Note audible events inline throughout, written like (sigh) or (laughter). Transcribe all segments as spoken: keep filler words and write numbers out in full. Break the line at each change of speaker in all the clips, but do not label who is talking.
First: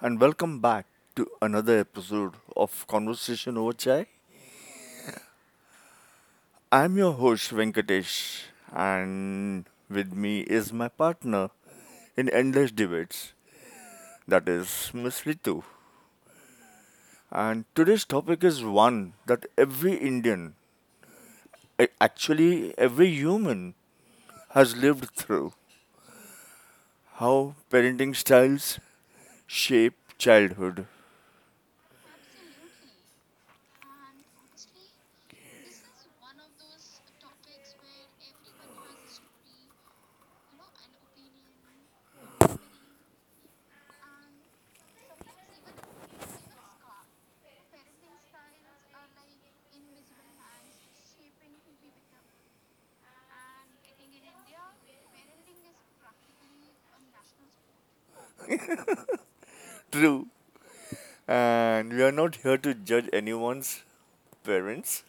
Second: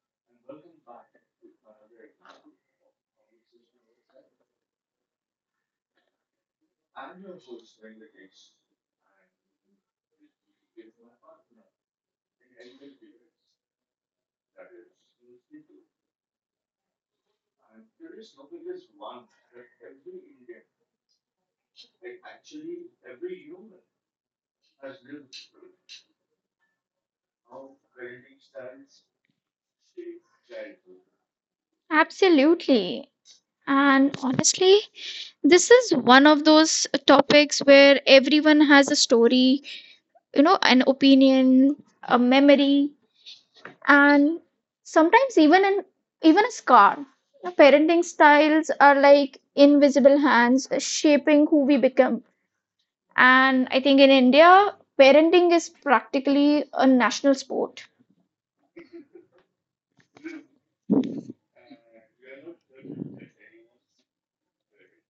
and welcome back to another episode of Conversation Over Chai. I'm your host, Venkatesh, and with me is my partner in Endless Debates, that is Miss Ritu. And today's topic is one that every Indian, a- actually, every human, has lived through how parenting styles shape childhood.
Absolutely. And honestly, this is one of those topics where everyone has a story, you know, an opinion, a memory, and sometimes even an even a scar. You know, parenting styles are like invisible hands shaping who we become. And I think in India, parenting is practically a national sport.
True, And we are not here to judge anyone's parents.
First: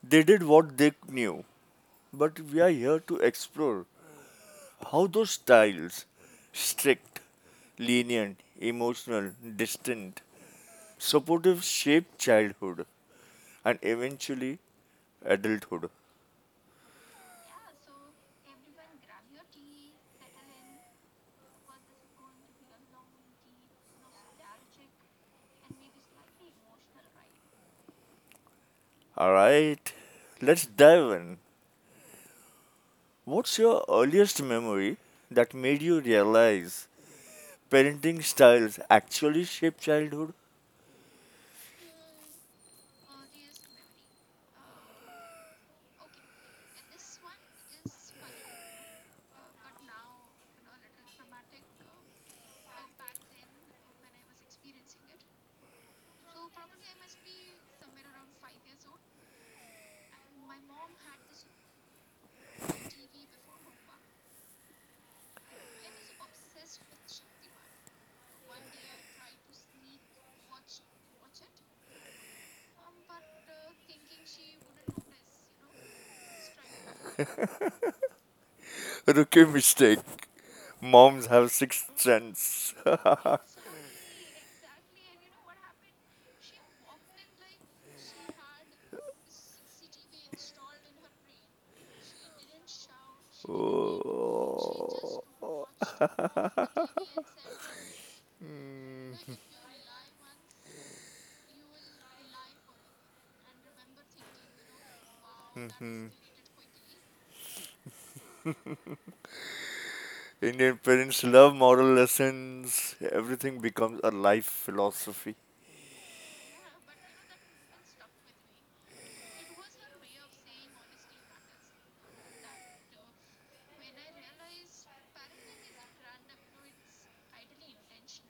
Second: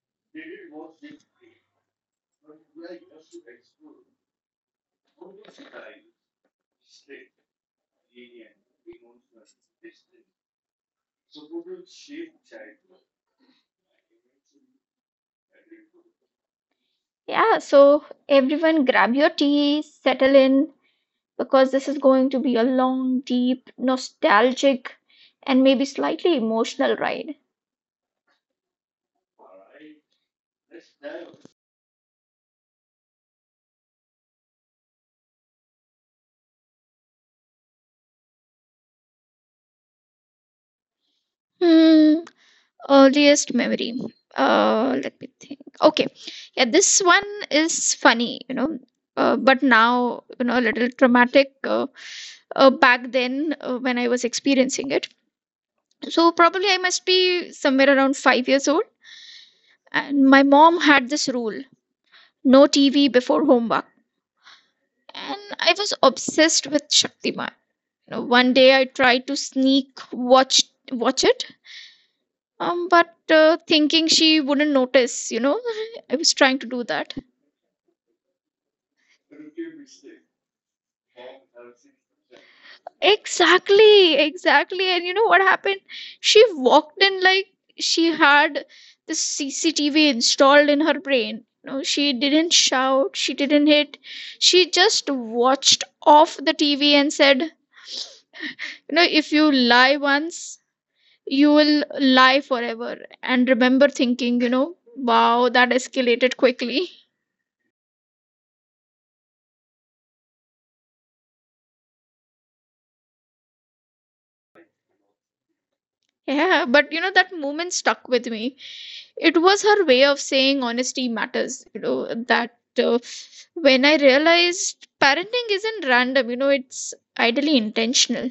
They did what they knew, but we are here to explore how those styles strict, lenient, emotional, distant, supportive shape childhood and eventually adulthood.
Yeah, so everyone grab your tea, settle in, because this is going to be a long, deep, nostalgic, and maybe slightly emotional ride.
Alright, let's dive in. What's your earliest memory that made you realize parenting styles actually shape childhood?
Hmm, earliest memory. Uh, let me think. Okay, yeah, this one is funny, you know, uh, but now, you know, a little traumatic. Uh, uh, back then, uh, when I was experiencing it, so probably I must be somewhere around five years old, and my mom had this rule: no T V before homework, and I was obsessed with Shaktiman. You know, one day I tried to sneak watch watch it, um, but uh, thinking she wouldn't notice, you know, (laughs) I was trying to do that.
Rookie mistake. Moms have sixth sense. (laughs)
Exactly, exactly. And you know what happened? She walked in like she had the C C T V installed in her brain. No, she didn't shout, she didn't hit.
Oh!
She just watched off the T V and said, you know, if you lie once, you will lie forever and remember thinking, you know, wow, that escalated quickly. (laughs)
Indian parents love moral lessons. Everything becomes a life philosophy.
Yeah, but you know, that moment stuck with me. It was her way of saying honesty matters, you know, that uh, when I realized parenting isn't random, you know, it's ideally intentional.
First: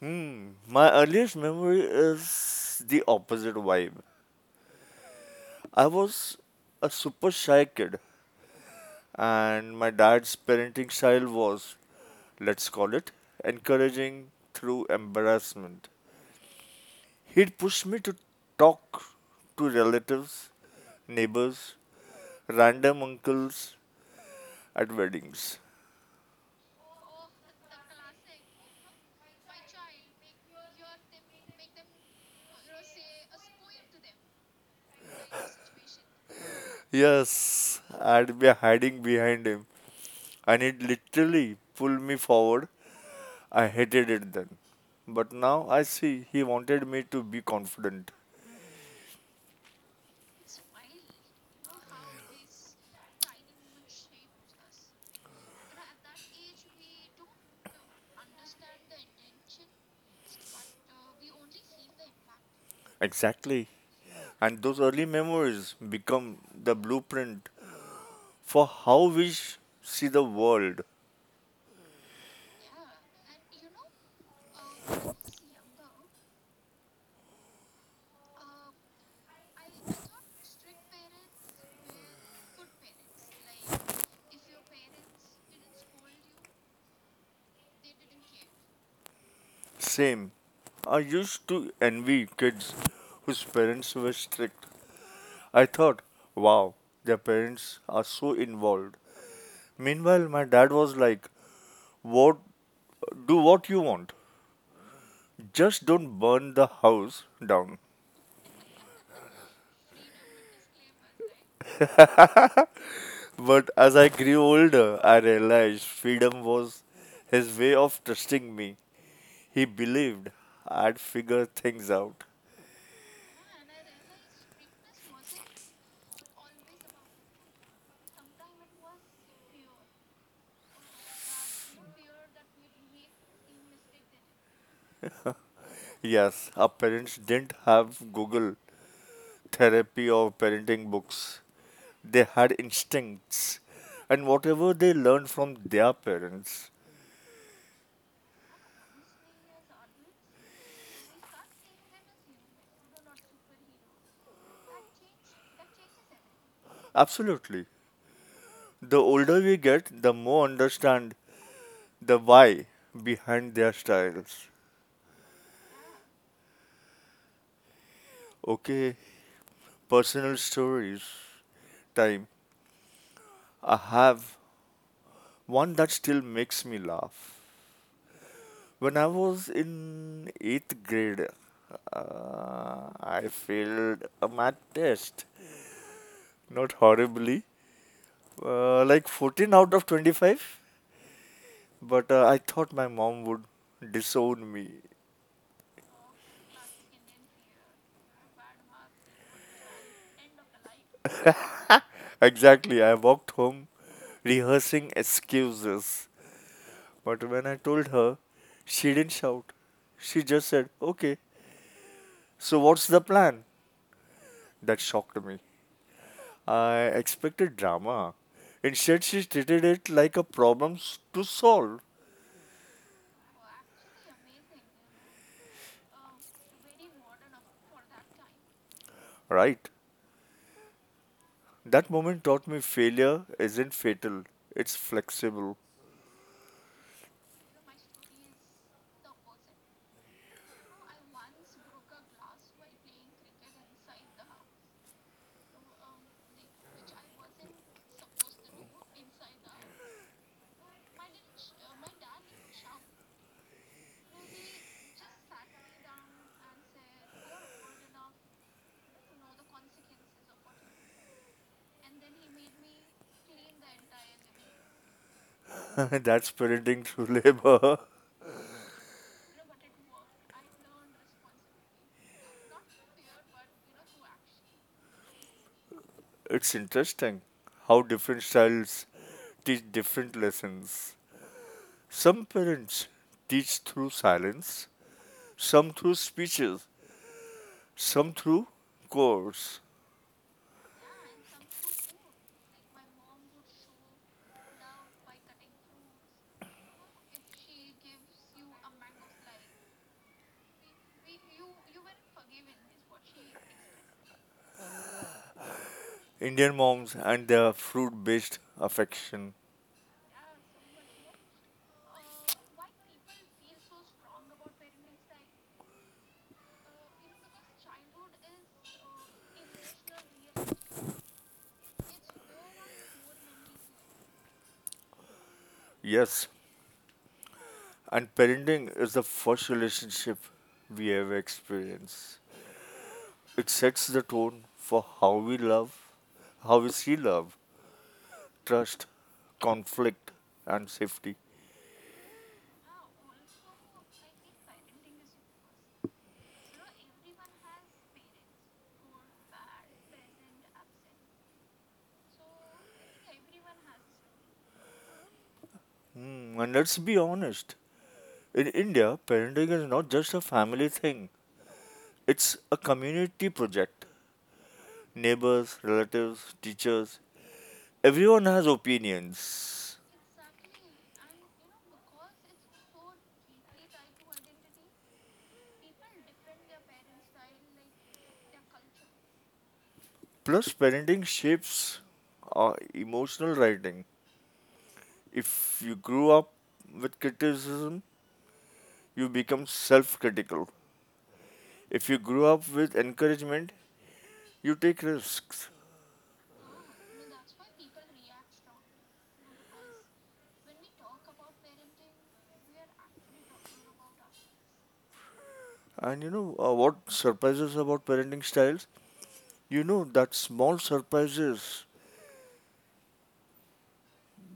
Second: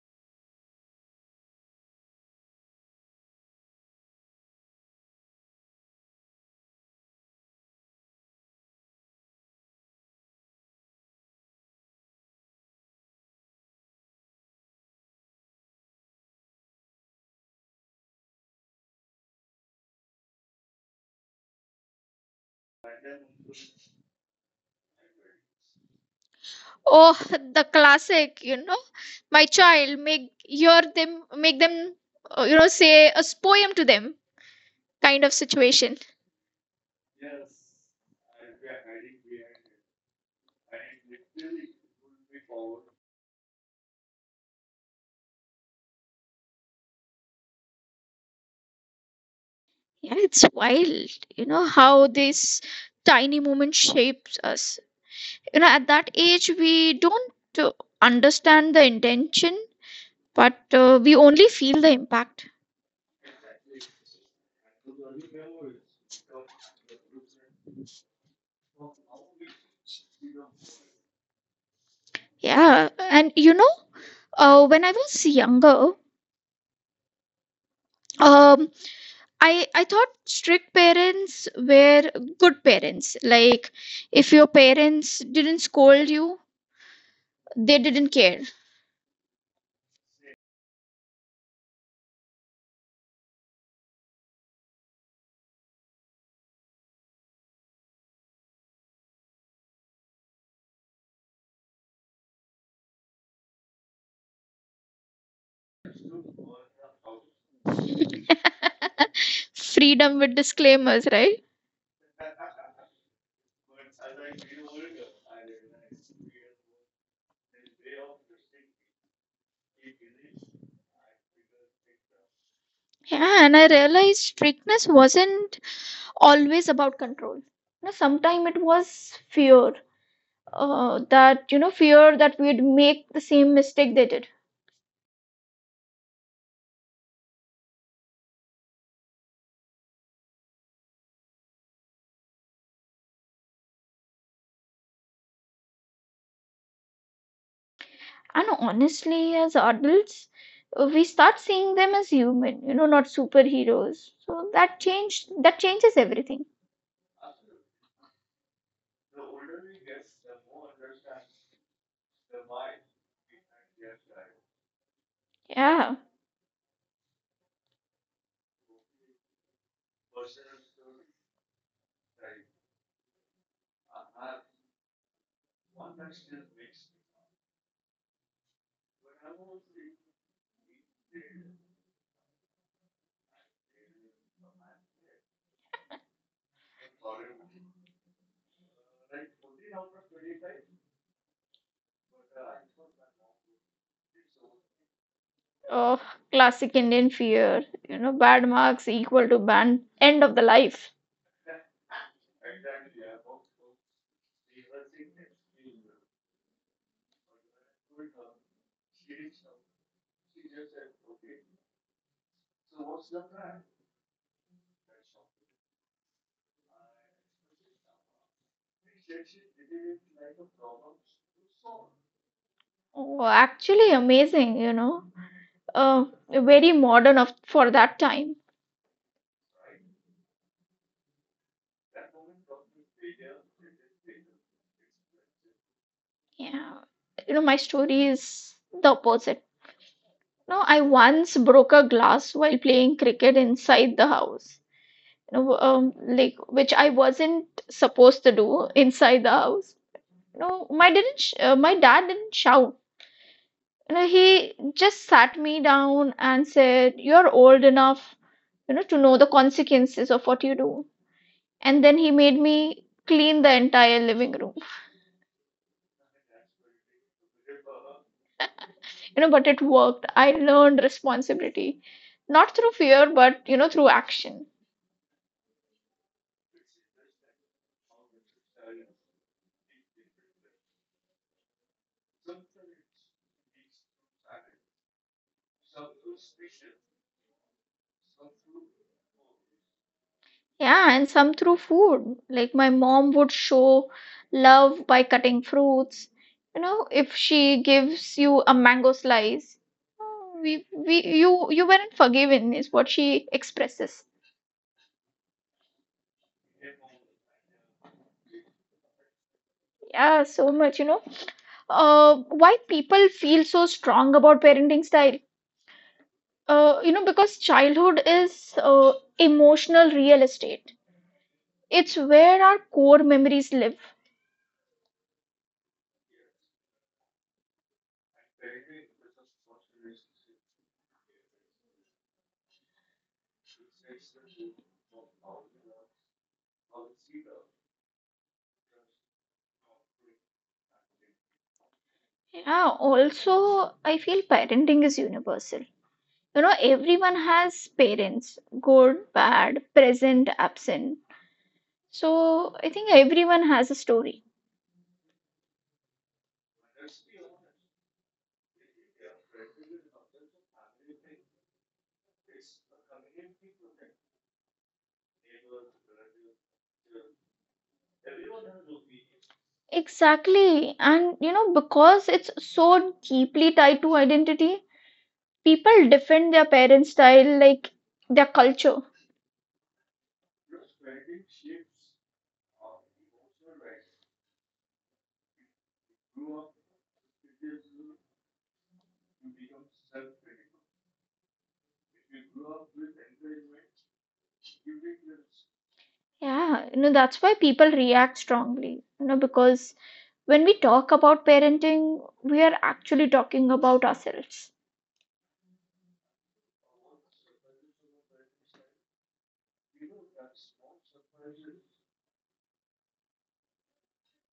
Hmm. My earliest memory is the opposite vibe. I was a super shy kid, and my dad's parenting style was, let's call it, encouraging through embarrassment. He'd push me to talk to relatives, neighbors, random uncles at weddings.
Oh, the classic, you know, my child make your them make them uh, you know, say a poem to them kind of situation.
Yes, I'd be hiding behind him, and he'd literally pull me forward. I hated it then. But now I see he wanted me to be confident.
Yeah, it's wild, you know, how this tiny moment shapes us. You know, at that age, we don't uh, understand the intention, but uh, we only feel the impact.
Exactly. And those early memories become the blueprint for how we sh- see the world.
Yeah, and you know, uh, when I was younger, um, I I thought strict parents were good parents. Like, if your parents didn't scold you, they didn't care.
Same. I used to envy kids whose parents were strict. I thought, wow, their parents are so involved. Meanwhile, my dad was like, what, do what you want. Just don't burn the house down.
(laughs) Freedom with disclaimers, right?
But as I grew older, I realized freedom was his way of trusting me. He believed I'd figure things out.
Yeah, and I realized strictness wasn't always about control. You know, sometimes it was fear, uh, that, you know, fear that we'd make the same mistake they did.
Yes, our parents didn't have Google, therapy, or parenting books. They had instincts and whatever they learned from their parents.
And honestly, as adults, uh, we start seeing them as human, you know, not superheroes. So that change that changes everything.
Absolutely. The older we get, the more understand the why behind their styles.
Yeah.
Okay, personal stories. Time. I have one that still makes me laugh. When I was in eighth grade, uh, I failed a math test. Not horribly. Uh, like fourteen out of twenty-five. But uh, I thought my mom would disown me.
Oh, classic Indian fear. You know, bad marks equal to ban end of the life.
(laughs) exactly. I walked home rehearsing excuses. But when I told her, she didn't shout. She just said, okay, so what's the plan? That shocked me. I expected drama. Instead, she treated it like a problem s- to solve.
Oh, actually amazing, you know. uh, Very modern of for that time.
Right. That moment taught me failure isn't fatal, it's flexible.
Yeah, you know, my story is the opposite. No, I once broke a glass while playing cricket inside the house. You know, um, like which I wasn't supposed to do inside the house. You know, my didn't sh- uh, my dad didn't shout. You know, he just sat me down and said, "You're old enough, you know, to know the consequences of what you do." And then he made me clean the entire living room.
(laughs) That's parenting through labor. (laughs)
You know, but it worked. I learned responsibility, not through fear, but you know, through action.
It's interesting how different styles teach different lessons. Some parents teach through silence, some through speeches, some through chores.
Yeah, and some through food, like my mom would show love by cutting fruits. You know, if she gives you a mango slice, "Oh, we we you you weren't forgiven" is what she expresses.
Indian moms and their fruit based affection.
Yeah, so much, you know, uh why people feel so strong about parenting style, uh you know, because childhood is, uh, emotional real estate. It's where our core memories live.
Yes, and parenting is the first relationship we ever experience. It sets the tone for how we love, how we see love, trust, conflict, and safety.
Yeah, also, I feel parenting is universal. You know, everyone has parents, good, bad, present, absent. So I think everyone has a story.
Hmm, and let's be honest, in India, parenting is not just a family thing, it's a community project. Neighbors, relatives, teachers, everyone has opinions.
Exactly. And, you know, because it's so deeply tied to identity, people defend their parents' style, like their culture.
Plus, parenting shapes our emotional writing. If you grew up with criticism, you become self critical. If you grew up with encouragement, you take risks.
Yeah, you know, that's why people react strongly, you know, because when we talk about parenting, we are actually talking about ourselves.
And you know uh, what surprises about parenting styles? You know that small surprises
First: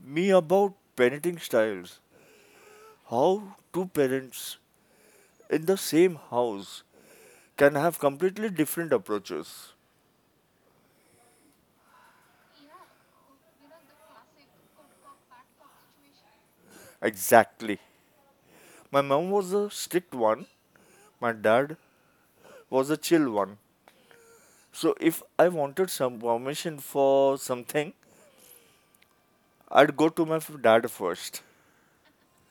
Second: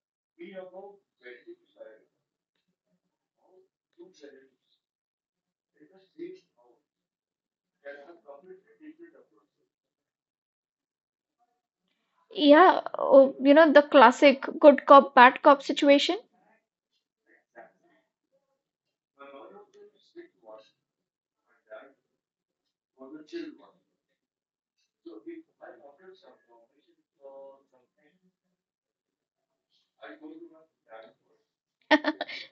me about parenting styles. How two parents in the same house can have completely different approaches.
Yeah, oh, you know, the classic good cop, bad cop situation.
Exactly. My mom was a strict one, my dad was a chill one. So if I wanted some permission for something, I'd go to my f- dad first.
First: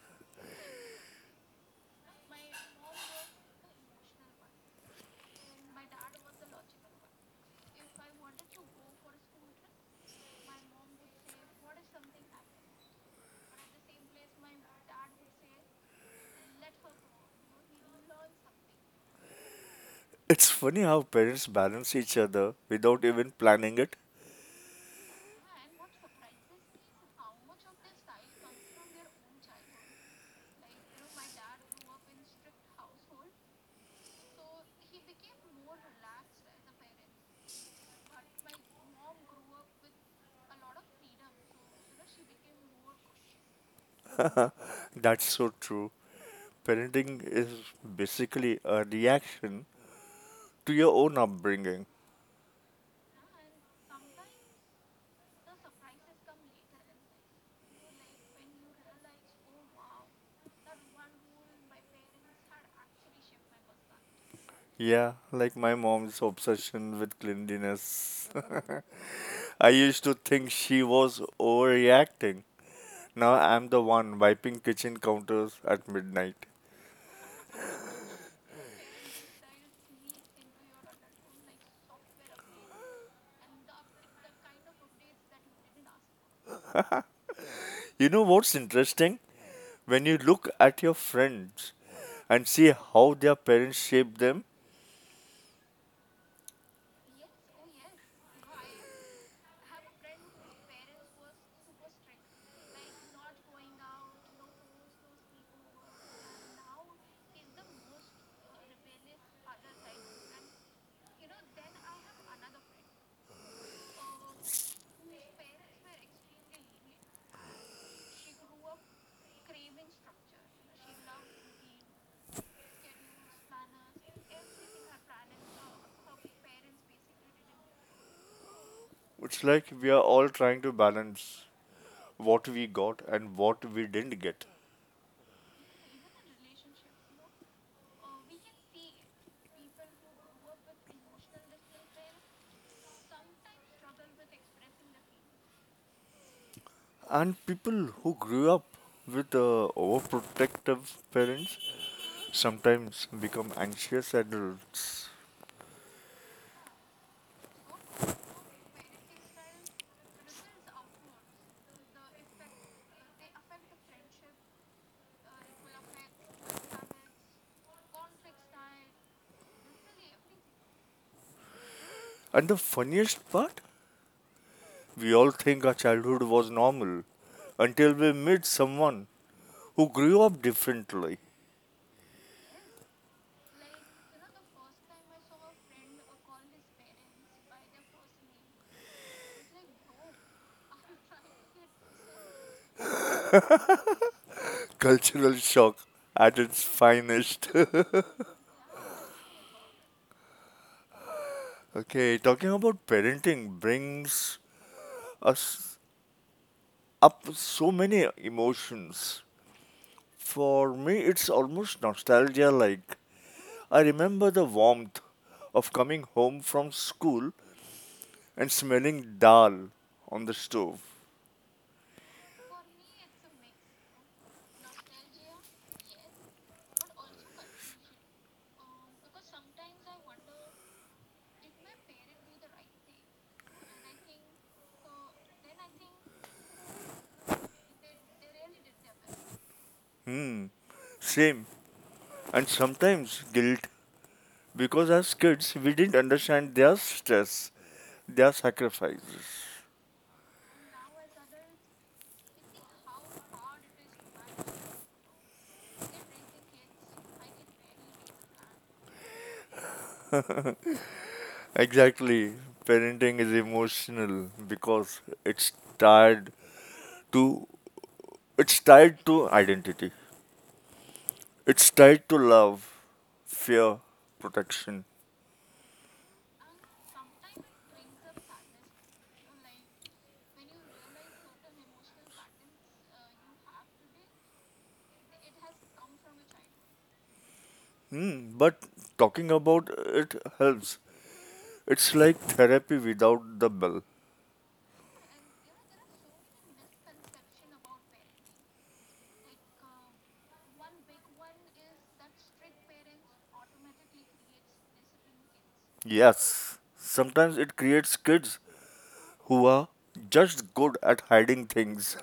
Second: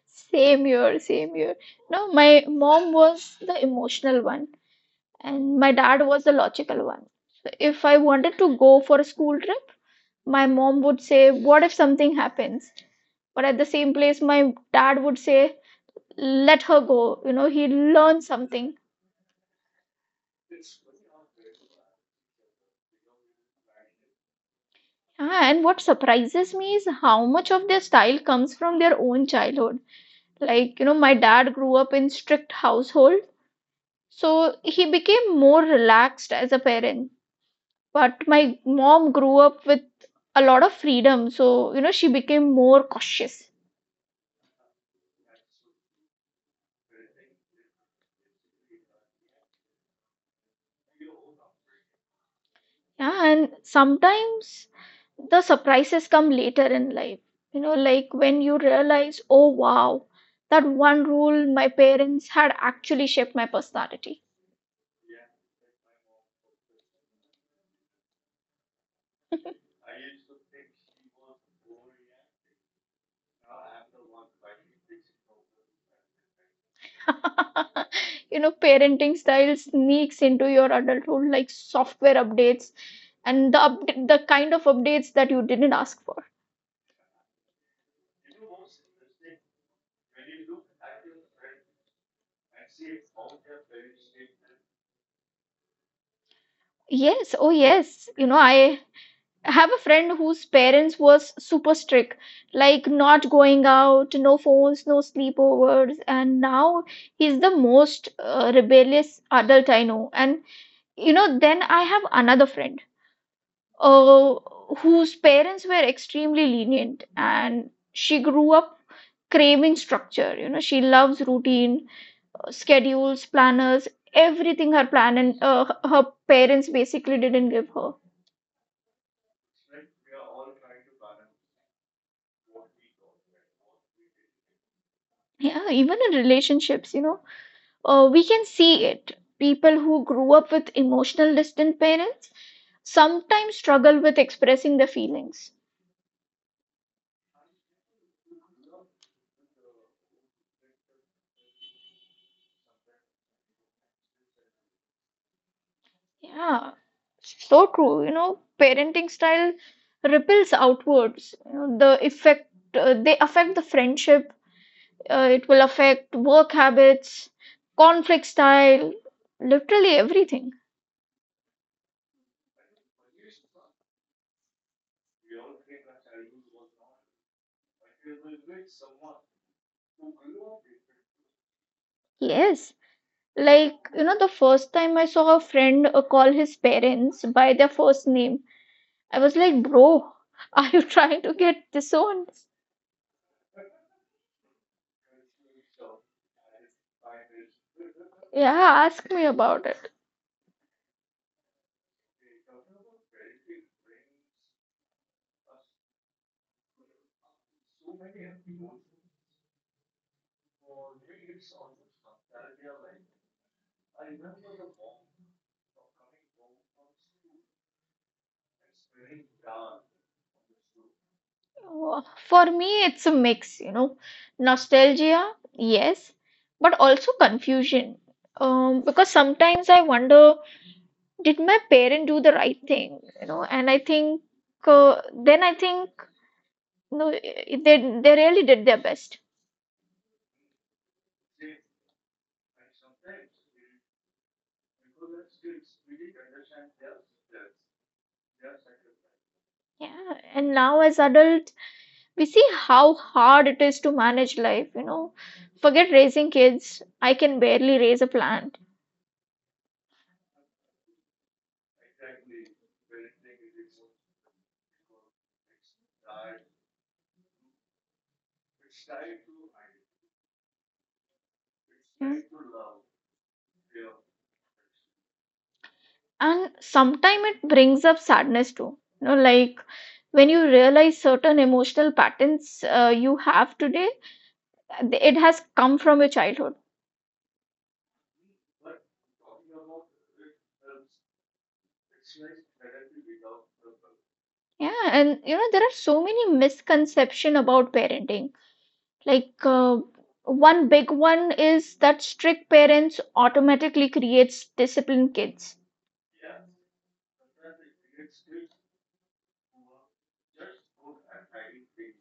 Same year, same year. No, my mom was the emotional one, and my dad was the logical one. So if I wanted to go for a school trip, my mom would say, "What if something happens?" But at the same place, my dad would say, "Let her go." You know, he learned something.
It's funny how parents balance each other without even planning it.
Ah, and what surprises me is how much of their style comes from their own childhood. Like, you know, my dad grew up in strict household, so he became more relaxed as a parent. But my mom grew up with a lot of freedom, so you know, she became more cautious.
That's so true. Parenting is basically a reaction to your own upbringing.
Yeah, and sometimes the surprises come later in life. You know, like when you realize, oh wow, that one rule my parents had actually shaped my personality.
Yeah, like my mom's obsession with cleanliness. (laughs) I used to think she was overreacting. Now I'm the one wiping kitchen counters at midnight.
(laughs) You know, parenting style sneaks into your adulthood like software updates, and the upd the kind of updates that you didn't ask for.
You know what's interesting? When you look at your friends and see how their parents shape them,
Yes, oh yes. You know, I have a friend whose parents was super strict, like not going out, no phones, no sleepovers, and now he's the most uh, rebellious adult I know. And you know, then I have another friend, uh, whose parents were extremely lenient, and she grew up craving structure. You know, she loves routine, uh, schedules, planners, everything her plan, and uh, her parents basically didn't give her.
it's like we are all trying to balance what we got and what we didn't get.
Yeah, even in relationships, you know, uh, we can see it. People who grew up with emotional distant parents sometimes struggle with expressing their feelings.
And people who grew up with uh, overprotective parents sometimes become anxious adults.
Yeah, so true. You know, parenting style ripples outwards. You know, the effect, uh, they affect the friendship. Uh, it will affect work habits, conflict style, literally everything.
And the funniest part, we all think our childhood was normal until we meet someone who grew up differently.
Yes, like you know, the first time I saw a friend uh, call his parents by their first name, I was like, "Bro, (laughs) are you trying to get disowned?"
Cultural shock at its finest. (laughs)
Yeah, ask me about it.
okay, talking about parenting brings us up so many emotions. For me, it's almost nostalgia like. I remember the warmth of coming home from school and smelling dal on the stove.
Oh, for me, it's a mix, you know, nostalgia, yes, but also confusion. Um, because sometimes I wonder, did my parent do the right thing? You know, and I think, uh, then I think no, they they really did their best.
Hmm, same. And sometimes guilt because as kids we didn't understand their stress, their sacrifices.
Yeah, and now as adults, we see how hard it is to manage life. You know, forget raising kids. I can barely raise a plant.
Exactly. Parenting is emotional because it's tied to it's tied to identity. It's tied to
Hmm.
love, fear, protection.
And sometimes it brings up sadness too. You know, like when you realize certain emotional patterns uh, you have today, it has come from your childhood.
Hmm, but talking about it helps. It's like therapy without the bell.
Yeah, and you know, there are so many misconception about parenting, like, uh, one big one is that strict parents automatically creates disciplined kids.
Yes, sometimes it creates kids who are just good at hiding things.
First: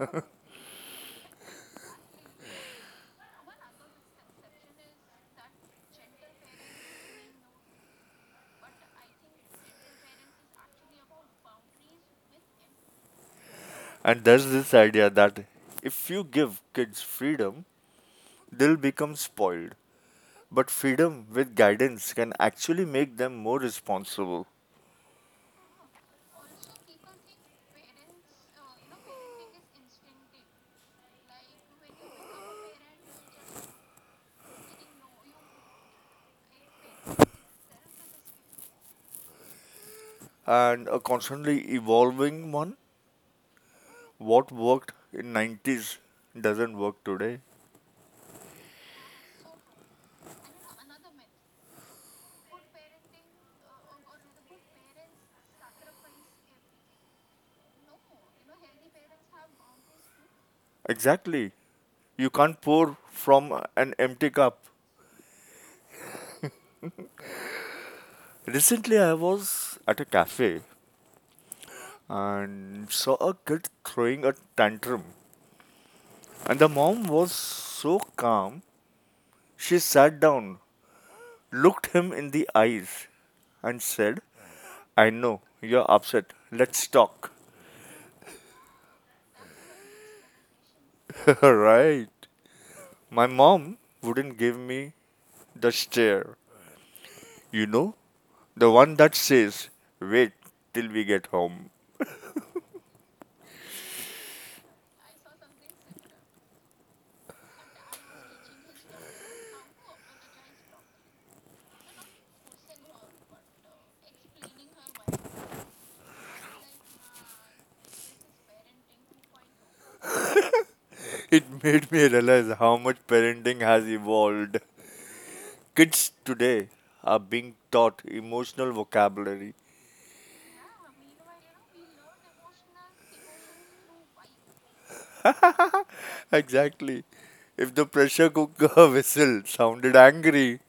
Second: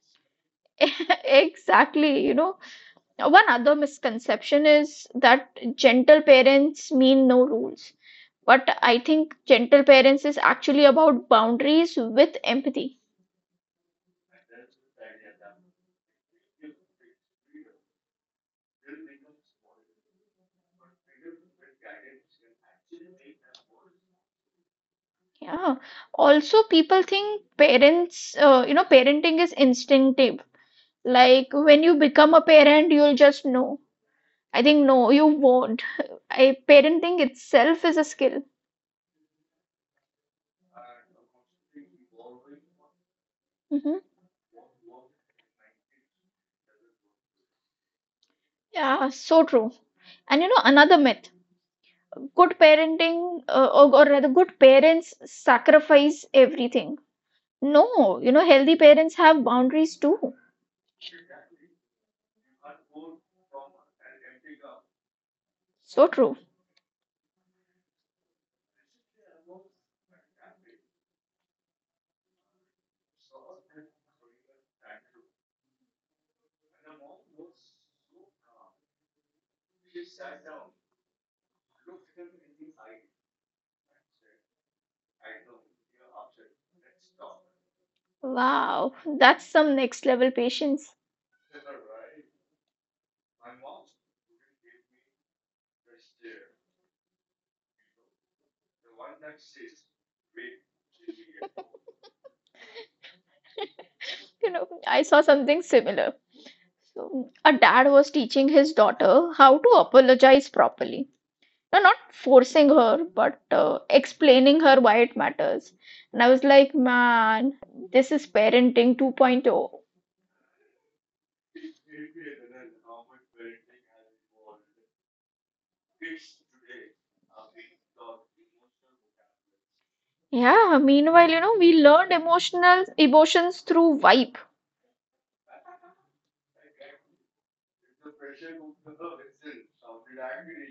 (laughs) Exactly, you know, one other misconception is that gentle parents mean no rules. What I think, gentle parents is actually about boundaries with empathy.
(laughs) and there's this idea that if you give kids freedom, they'll become spoiled. But freedom with guidance can actually make them more responsible
Yeah. Also, people think parents, uh, you know, parenting is instinctive. Like when you become a parent, you'll just know. I think no, you won't. (laughs) I parenting itself is a skill.
and a constantly evolving one.
Hmm.
What worked in nineties doesn't work today.
Yeah, so true. And you know, another myth: good parenting, uh, or, or rather, good parents sacrifice everything. No, you know, healthy parents have boundaries too.
Exactly. You can't pour from an empty cup.
So true.
Recently, I was at a cafe and saw a kid throwing a tantrum. And the mom was so calm, she sat down, looked him in the eyes, and said, I know, you're upset. Let's talk.
Wow, that's some next level patience.
(laughs) right. My mom wouldn't give me the stare. You know, the one that says, wait till we get home.
(laughs) You know, I saw something similar. So, a dad was teaching his daughter how to apologize properly. No, not forcing her, but uh, explaining her why it matters. And I was like, man, this is parenting 2.0.
(laughs) It made me realize how much parenting has evolved. Kids today are being taught emotional vocabulary
Yeah, meanwhile, you know, we learned emotional emotions through vibe.
Exactly. If the pressure cooker (laughs) whistle sounded angry,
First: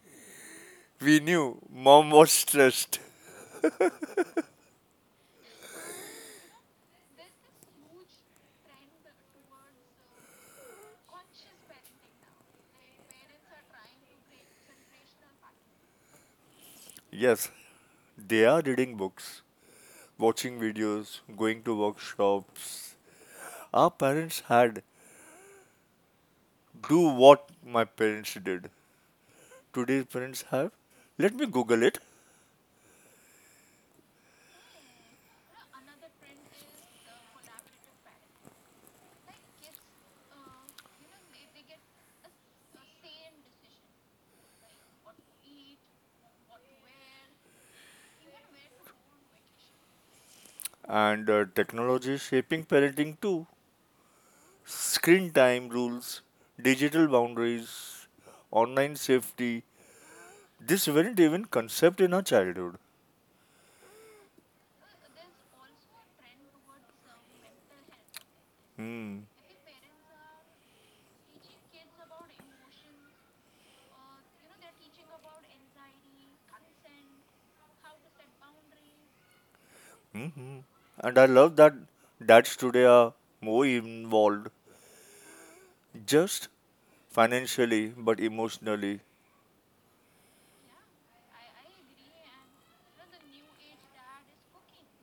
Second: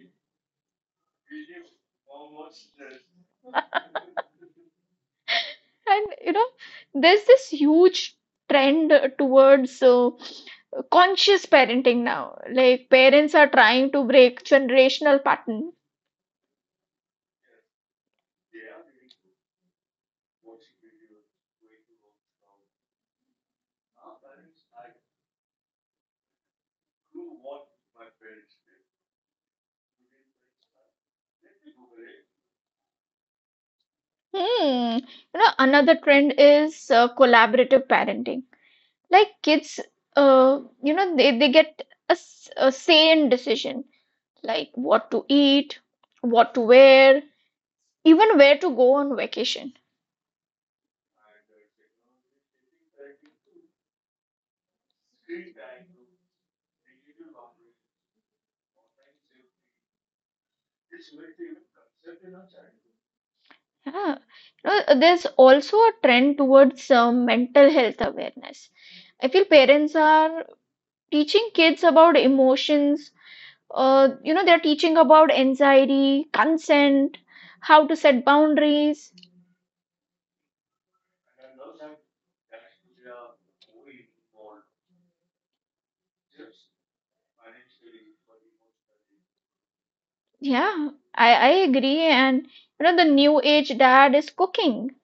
we knew mom was stressed.
And you know, there's this huge trend towards uh, conscious parenting now. Like parents are trying to break generational pattern.
Yes, they are reading books, watching videos, going to workshops. Our parents had do what my parents did. Today's parents have. Let me Google it.
Hmm. You know, another trend is uh, collaborative parenting. Like kids, uh, you know, they, they get a, s- a sane decision, like what to eat, what to wear, even where to go on vacation.
And uh, technology is shaping parenting too. Screen time rules, digital boundaries, online safety. This weren't even concept in our childhood.
Yeah. No, there's also a trend towards uh, mental health awareness. I feel parents are teaching kids about emotions. Uh, you know, they're teaching about anxiety, consent, how to set boundaries.
Mm-hmm. And I love that dads today are more involved, just financially, but emotionally.
Yeah, I, I agree. And, you know, the new age dad is cooking,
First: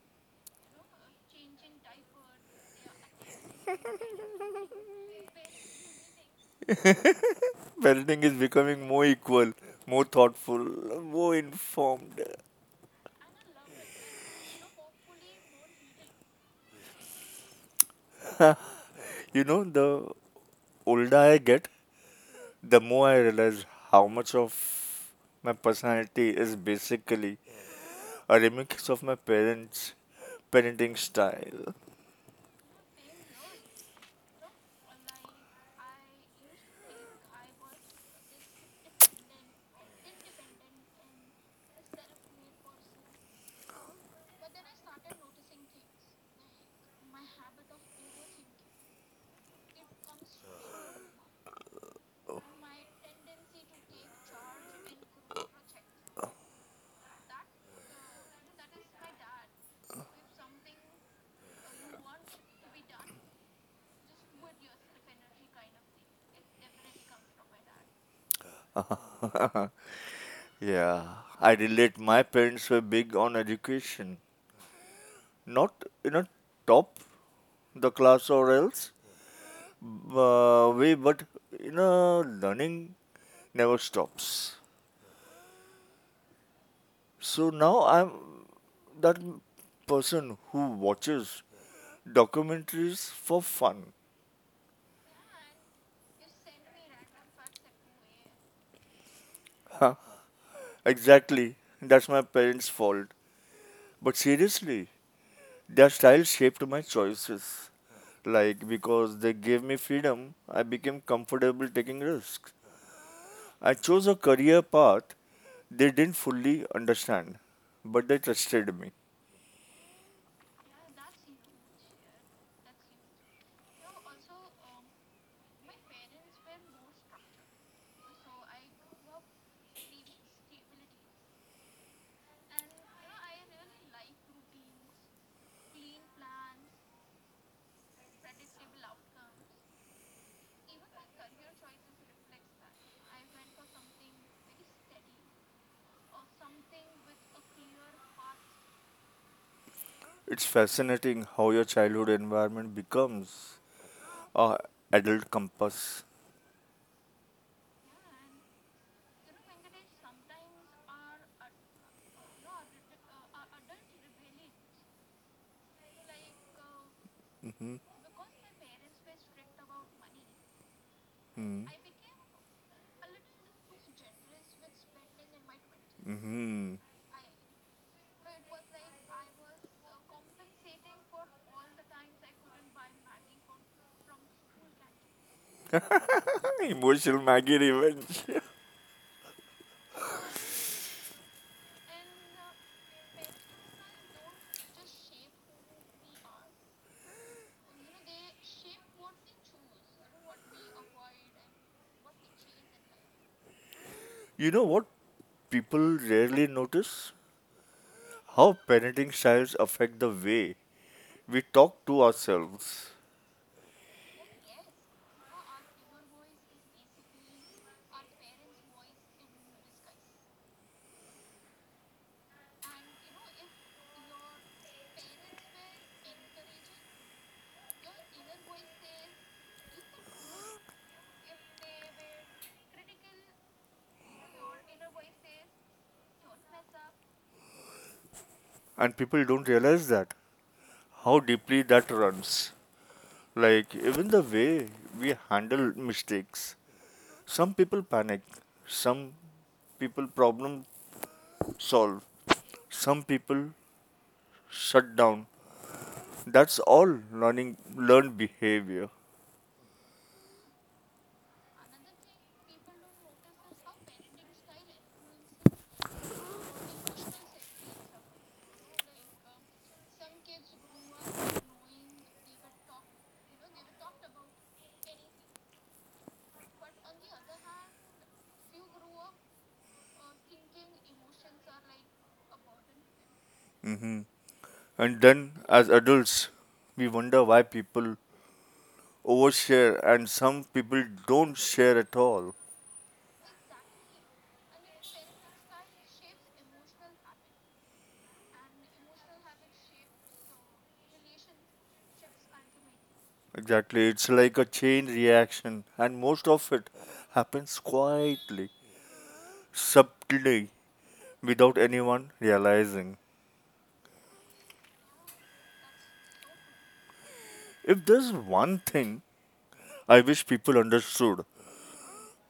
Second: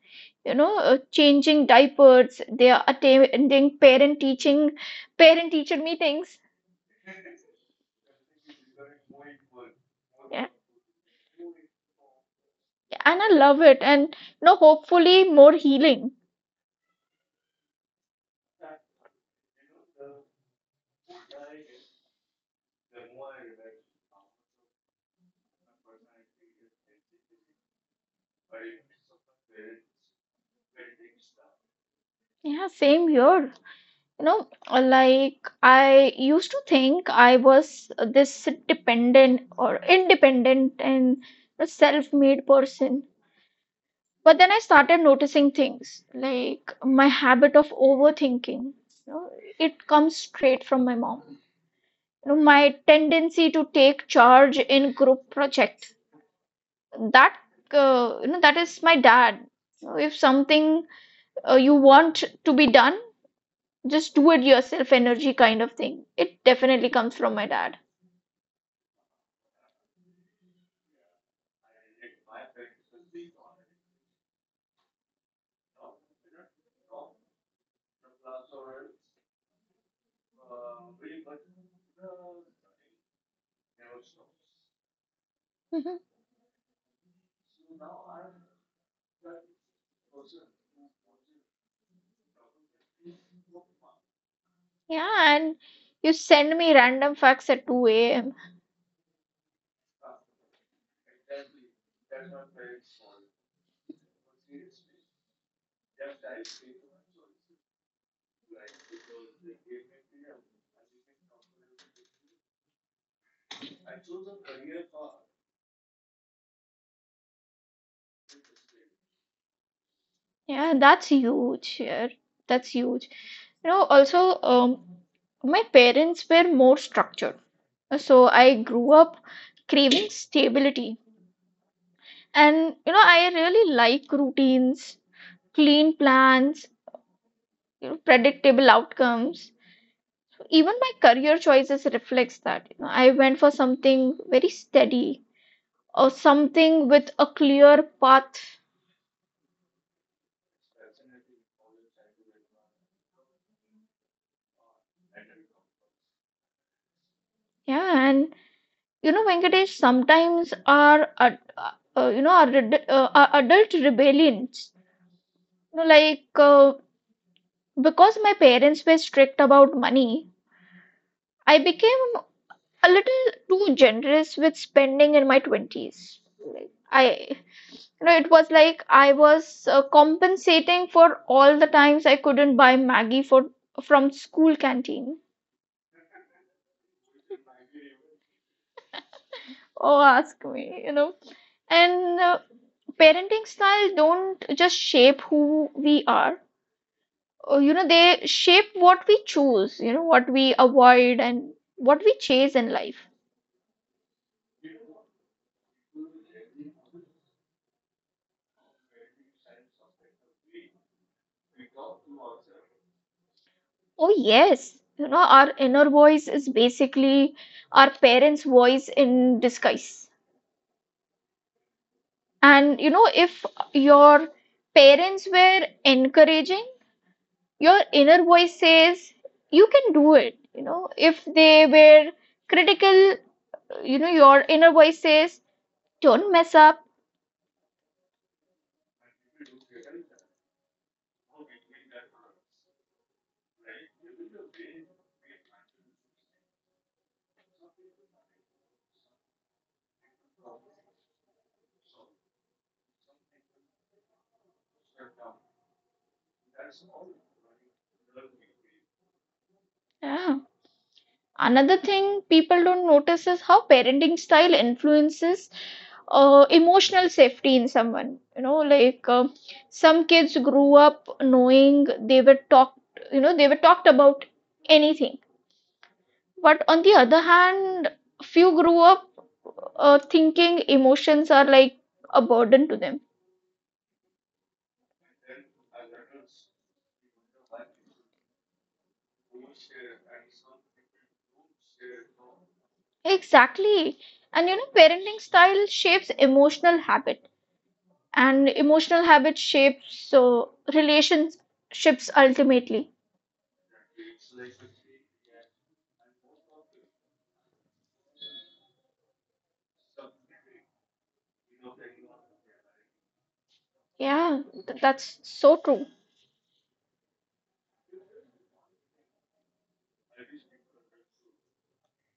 you know, uh, changing diapers. They are attending parent teaching, parent teacher meetings.
(laughs) Parenting is becoming more equal, more
Yeah.
thoughtful, more informed.
And I love it. And you know, hopefully more healing.
(laughs) you know, the older I get, the more I realize how much of my personality is basically a remix of my parents' parenting style.
Yeah, same here. You know, like I used to think I was this dependent or independent and a self-made person. But then I started noticing things like my habit of overthinking. You know, it comes straight from my mom. You know, my tendency to take charge in group project. That, uh, you know, that is my dad. You know, if something, uh, you want to be done, just do it yourself energy kind of thing, it definitely comes from my dad.
(laughs) Yeah, I relate. My parents were big on education, not you know top the class or else uh, way, but you know learning never stops.
Mhm.
So now I'm that person who watches documentaries for fun.
Yeah, and you send me random facts at two a.m.
Huh? Exactly, that's my parents' fault. But seriously, Their style shaped my choices. Like, because they gave me freedom, I became comfortable taking risks. I chose a career path they didn't fully understand, but they trusted me.
Yeah, that's huge, yeah, that's huge. You know, also, um my parents were more structured, so I grew up craving stability. And you know, I really like routines, clean plans, you know, predictable outcomes. Even my career choices reflects that. You know, I went for something very steady, or something with a clear path.
It's fascinating how your childhood environment becomes a adult compass.
Yeah, and you know, Venkatesh, sometimes our ad- uh, uh, you know our, ad- uh, our adult rebellions, you know like uh,
Hmm.
because my parents were strict about money, I
Hmm.
became a little too generous with spending in my twenties. Like I You know, it was like I was uh, compensating for all the times I couldn't buy Maggie for from school canteen.
Emotional Maggie revenge.
Oh, ask me, you know. And uh, parenting style don't just shape who we are. Uh, you know, they shape what we choose, you know, what we avoid and what we chase in life.
(laughs) you know what people rarely notice? How parenting styles affect the way We talk to ourselves,
Oh, yes. You know, our inner voice is basically our parents' voice in disguise. And you know, if your parents were encouraging, your inner voice says, you can do it. You know, if they were critical, you know, your inner voice says, don't mess up.
and people don't realize that how deeply that runs. Like, even the way we handle mistakes. Some people panic, some people problem solve, some people shut down. That's all learning, learned behavior.
Yeah. Another thing people don't notice is how parenting style influences uh, emotional safety in someone. You know, like, um some kids grew up knowing they were talked, you know, they were talked about anything. But on the other hand, few grew up uh, thinking emotions are like a burden to them.
hmm And then, as adults, we wonder why people overshare and some people don't share at all.
Exactly. And you know, parenting style shapes emotional habit, and emotional habit shapes so relationships ultimately.
Exactly. It's like a chain reaction, and most of it happens quietly, subtly, without anyone realizing.
Yeah, th- that's so true.
If there's one thing I wish people understood,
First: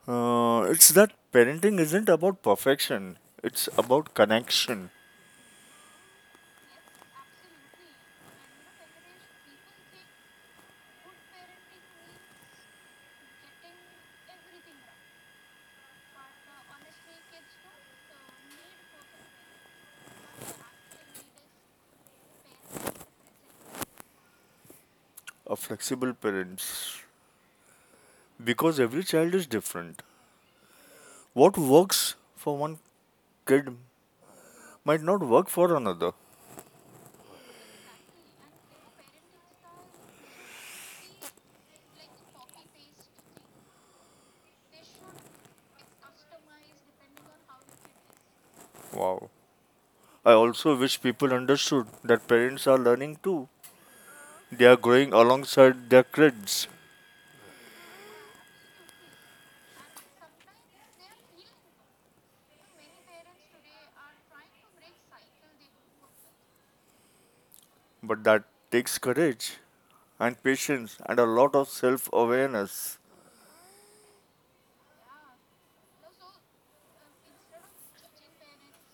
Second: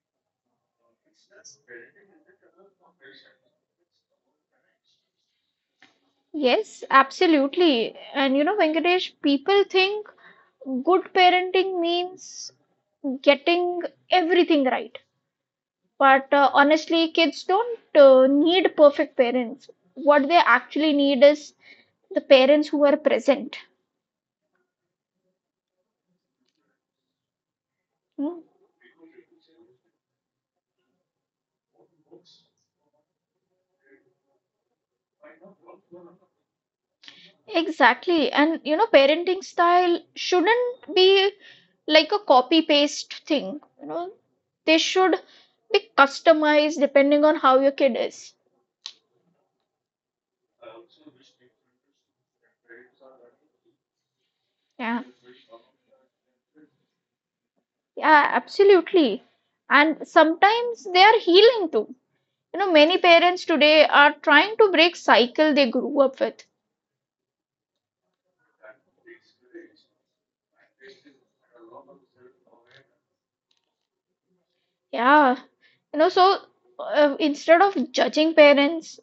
uh, it's that parenting isn't about perfection, it's about connection.
Yes, absolutely. And you know, Venkatesh, people think good parenting means getting everything right. But uh, honestly, kids don't uh, need perfect parents. What they actually need is the parents who are present.
A flexible parents.
Hmm.
Because every child is different. What works for one kid might not work for another.
Exactly. And you know, parenting style shouldn't be like a copy paste thing. You know, they should be customized depending on how your kid is.
Wow. I also wish people understood that parents are learning too. They are
Yeah.
growing alongside their kids,
Yeah, absolutely. And sometimes they are healing too. You know, many parents today are trying to break cycle they grew up with.
but that takes courage and patience and a lot of self awareness.
Yeah, you know, so uh, instead of judging parents,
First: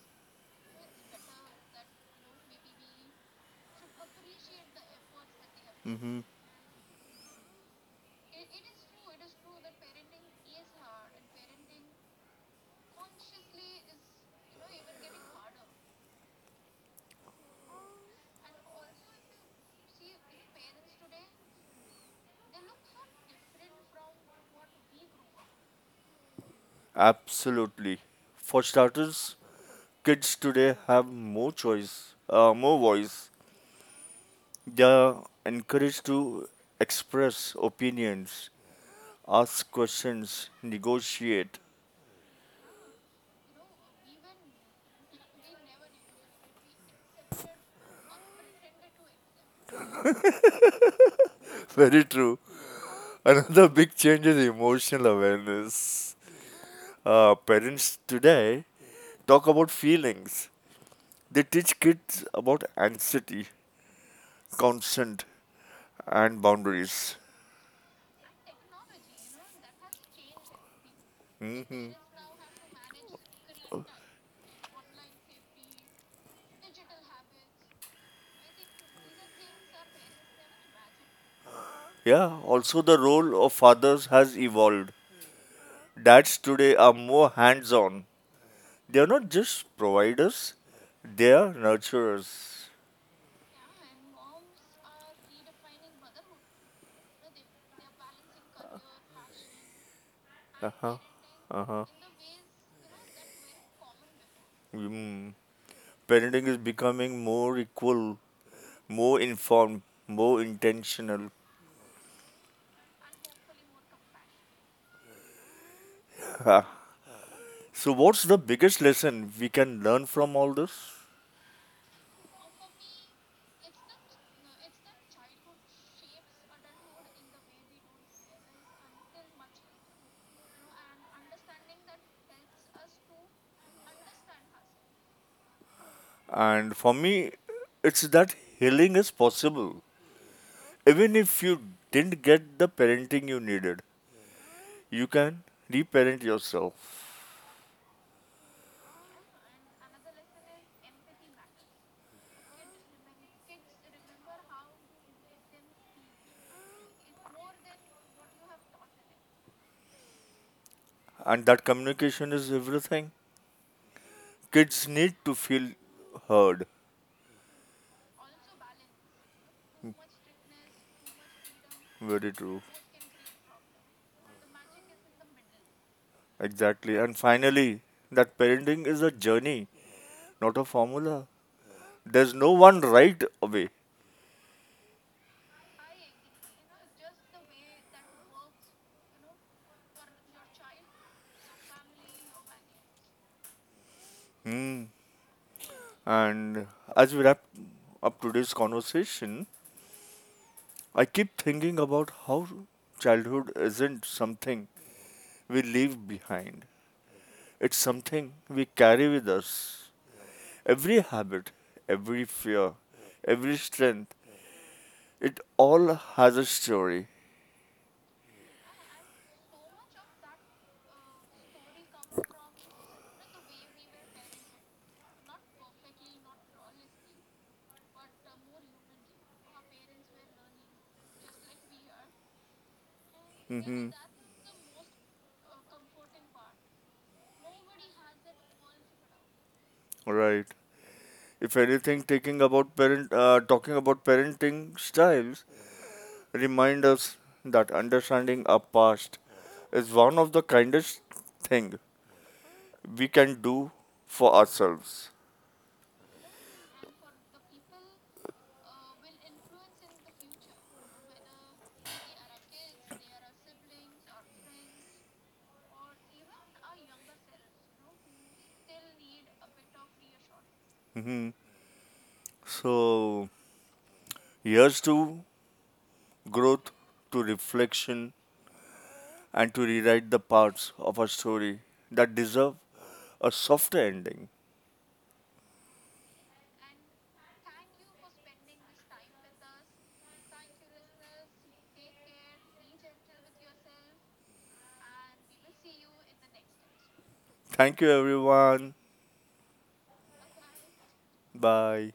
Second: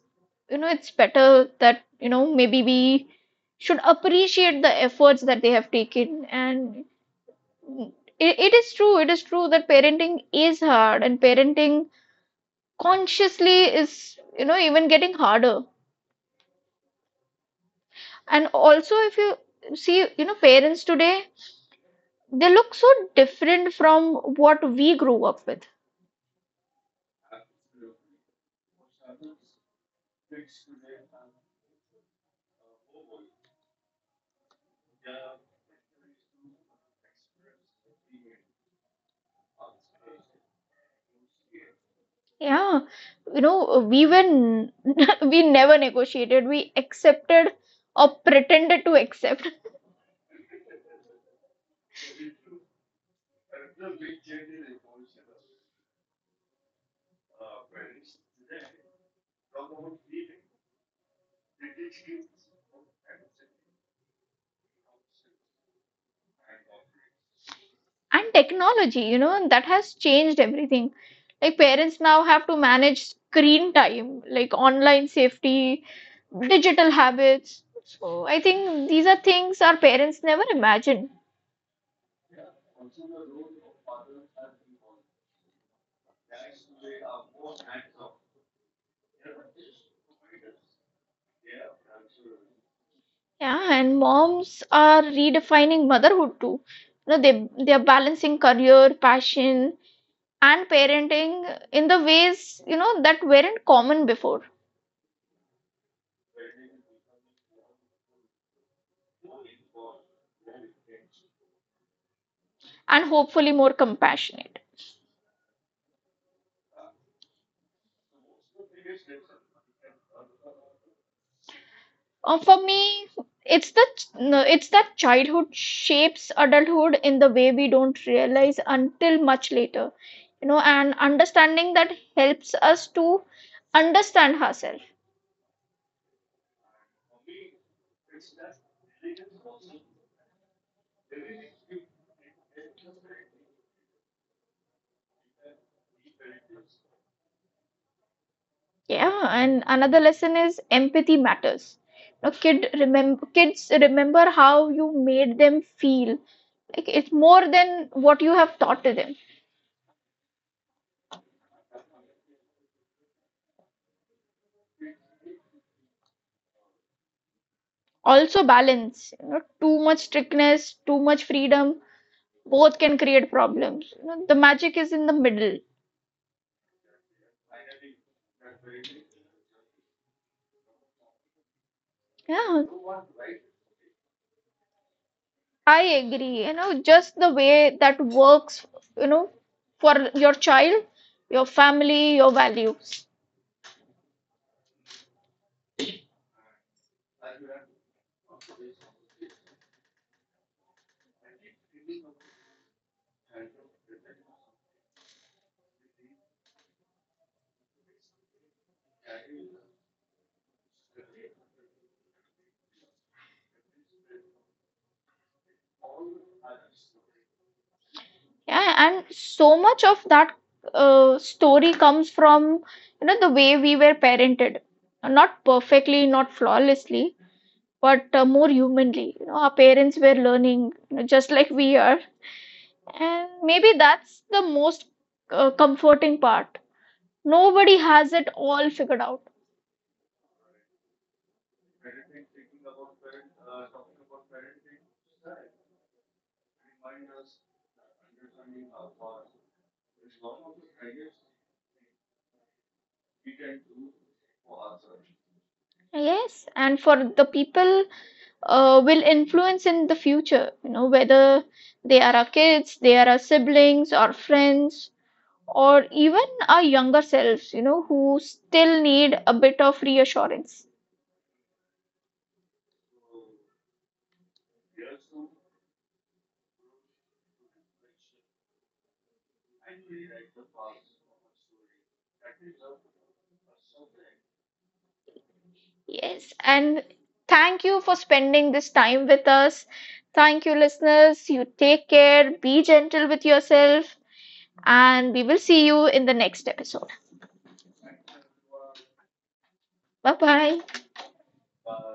you know, it's better that, you know, maybe we should appreciate the efforts that they have
hmm
taken. And it, it is true, it is true that parenting is hard and parenting consciously is, you know, even getting harder. And also, if you see, you know, parents today, they look so different from what we grew up with.
Absolutely. For starters, kids today have more choice, uh, more voice. They are encouraged to express opinions, ask questions, negotiate.
Yeah, you know, we were n- (laughs) we never negotiated. We accepted or pretended to accept.
(laughs) Very true. Another big change is emotional awareness. Uh, parents today talk about feelings. They teach kids about anxiety, consent, and boundaries.
And technology, you know, that has changed everything. Like
hmm
parents now have to manage screen time, like online safety, digital habits. So I think these are things our parents never imagined.
Yeah, also the role of fathers has evolved. Dads today are more hands on. They are not just providers, they are nurturers.
Yeah, and moms are redefining motherhood too. You know, they they are balancing career, passion, and
Uh huh.
parenting
Uh huh.
in the ways, you know, that weren't common before,
Mm. Parenting is becoming more equal, more informed, more intentional.
and hopefully more compassionate.
(laughs) So, what's the biggest lesson we can learn from all this?
Uh, for me, it's the no, it's that childhood shapes adulthood in the way we don't realize until much later. You know, and understanding that helps us to understand ourselves.
And for me, it's that healing is possible. Even if you didn't get the parenting you needed, you can reparent yourself.
Yeah, and another lesson is empathy matters. You know, kid remember kids remember how you made them feel, like, it's more than what you have taught to them.
And that communication is everything. Kids need to feel heard.
Also balance, you know, too much strictness, too much freedom,
Very true.
both can create problems. You know, the magic is in the middle.
Exactly. And finally, that parenting is a journey, not a formula. There's no
Yeah,
one right away.
I agree. You know, just the way that works, you know, for your child, your family, your values.
Hmm. And as we wrap up today's conversation, I keep thinking about how childhood isn't something we leave behind. It's something we carry with us. Every habit, every fear, every strength, it all has a story.
Yeah, and so much of that uh, story comes from, you know, the way we were parented. Not perfectly, not flawlessly, but uh, more humanly. You know, our parents were learning, you know, just like we are. And maybe
Mhm.
that's the most uh, comforting part. Nobody has it all figured out.
Right. If anything, taking about parent, uh, talking about parenting styles, remind us that understanding our past is one of the kindest thing we can do for ourselves.
Yes, and for the people uh, will influence in the future, you know, whether they are our kids, they are our siblings, or friends, or even our younger selves, you know, who still need a bit of reassurance.
Mm-hmm. So, here's to growth, to reflection, and to rewrite the parts of our story that deserve a softer ending.
Yes, and thank you for spending this time with us. Thank you, listeners. You take care, be gentle with yourself, and we will see you in the next episode.
Thank you, everyone.
Bye bye.
Bye.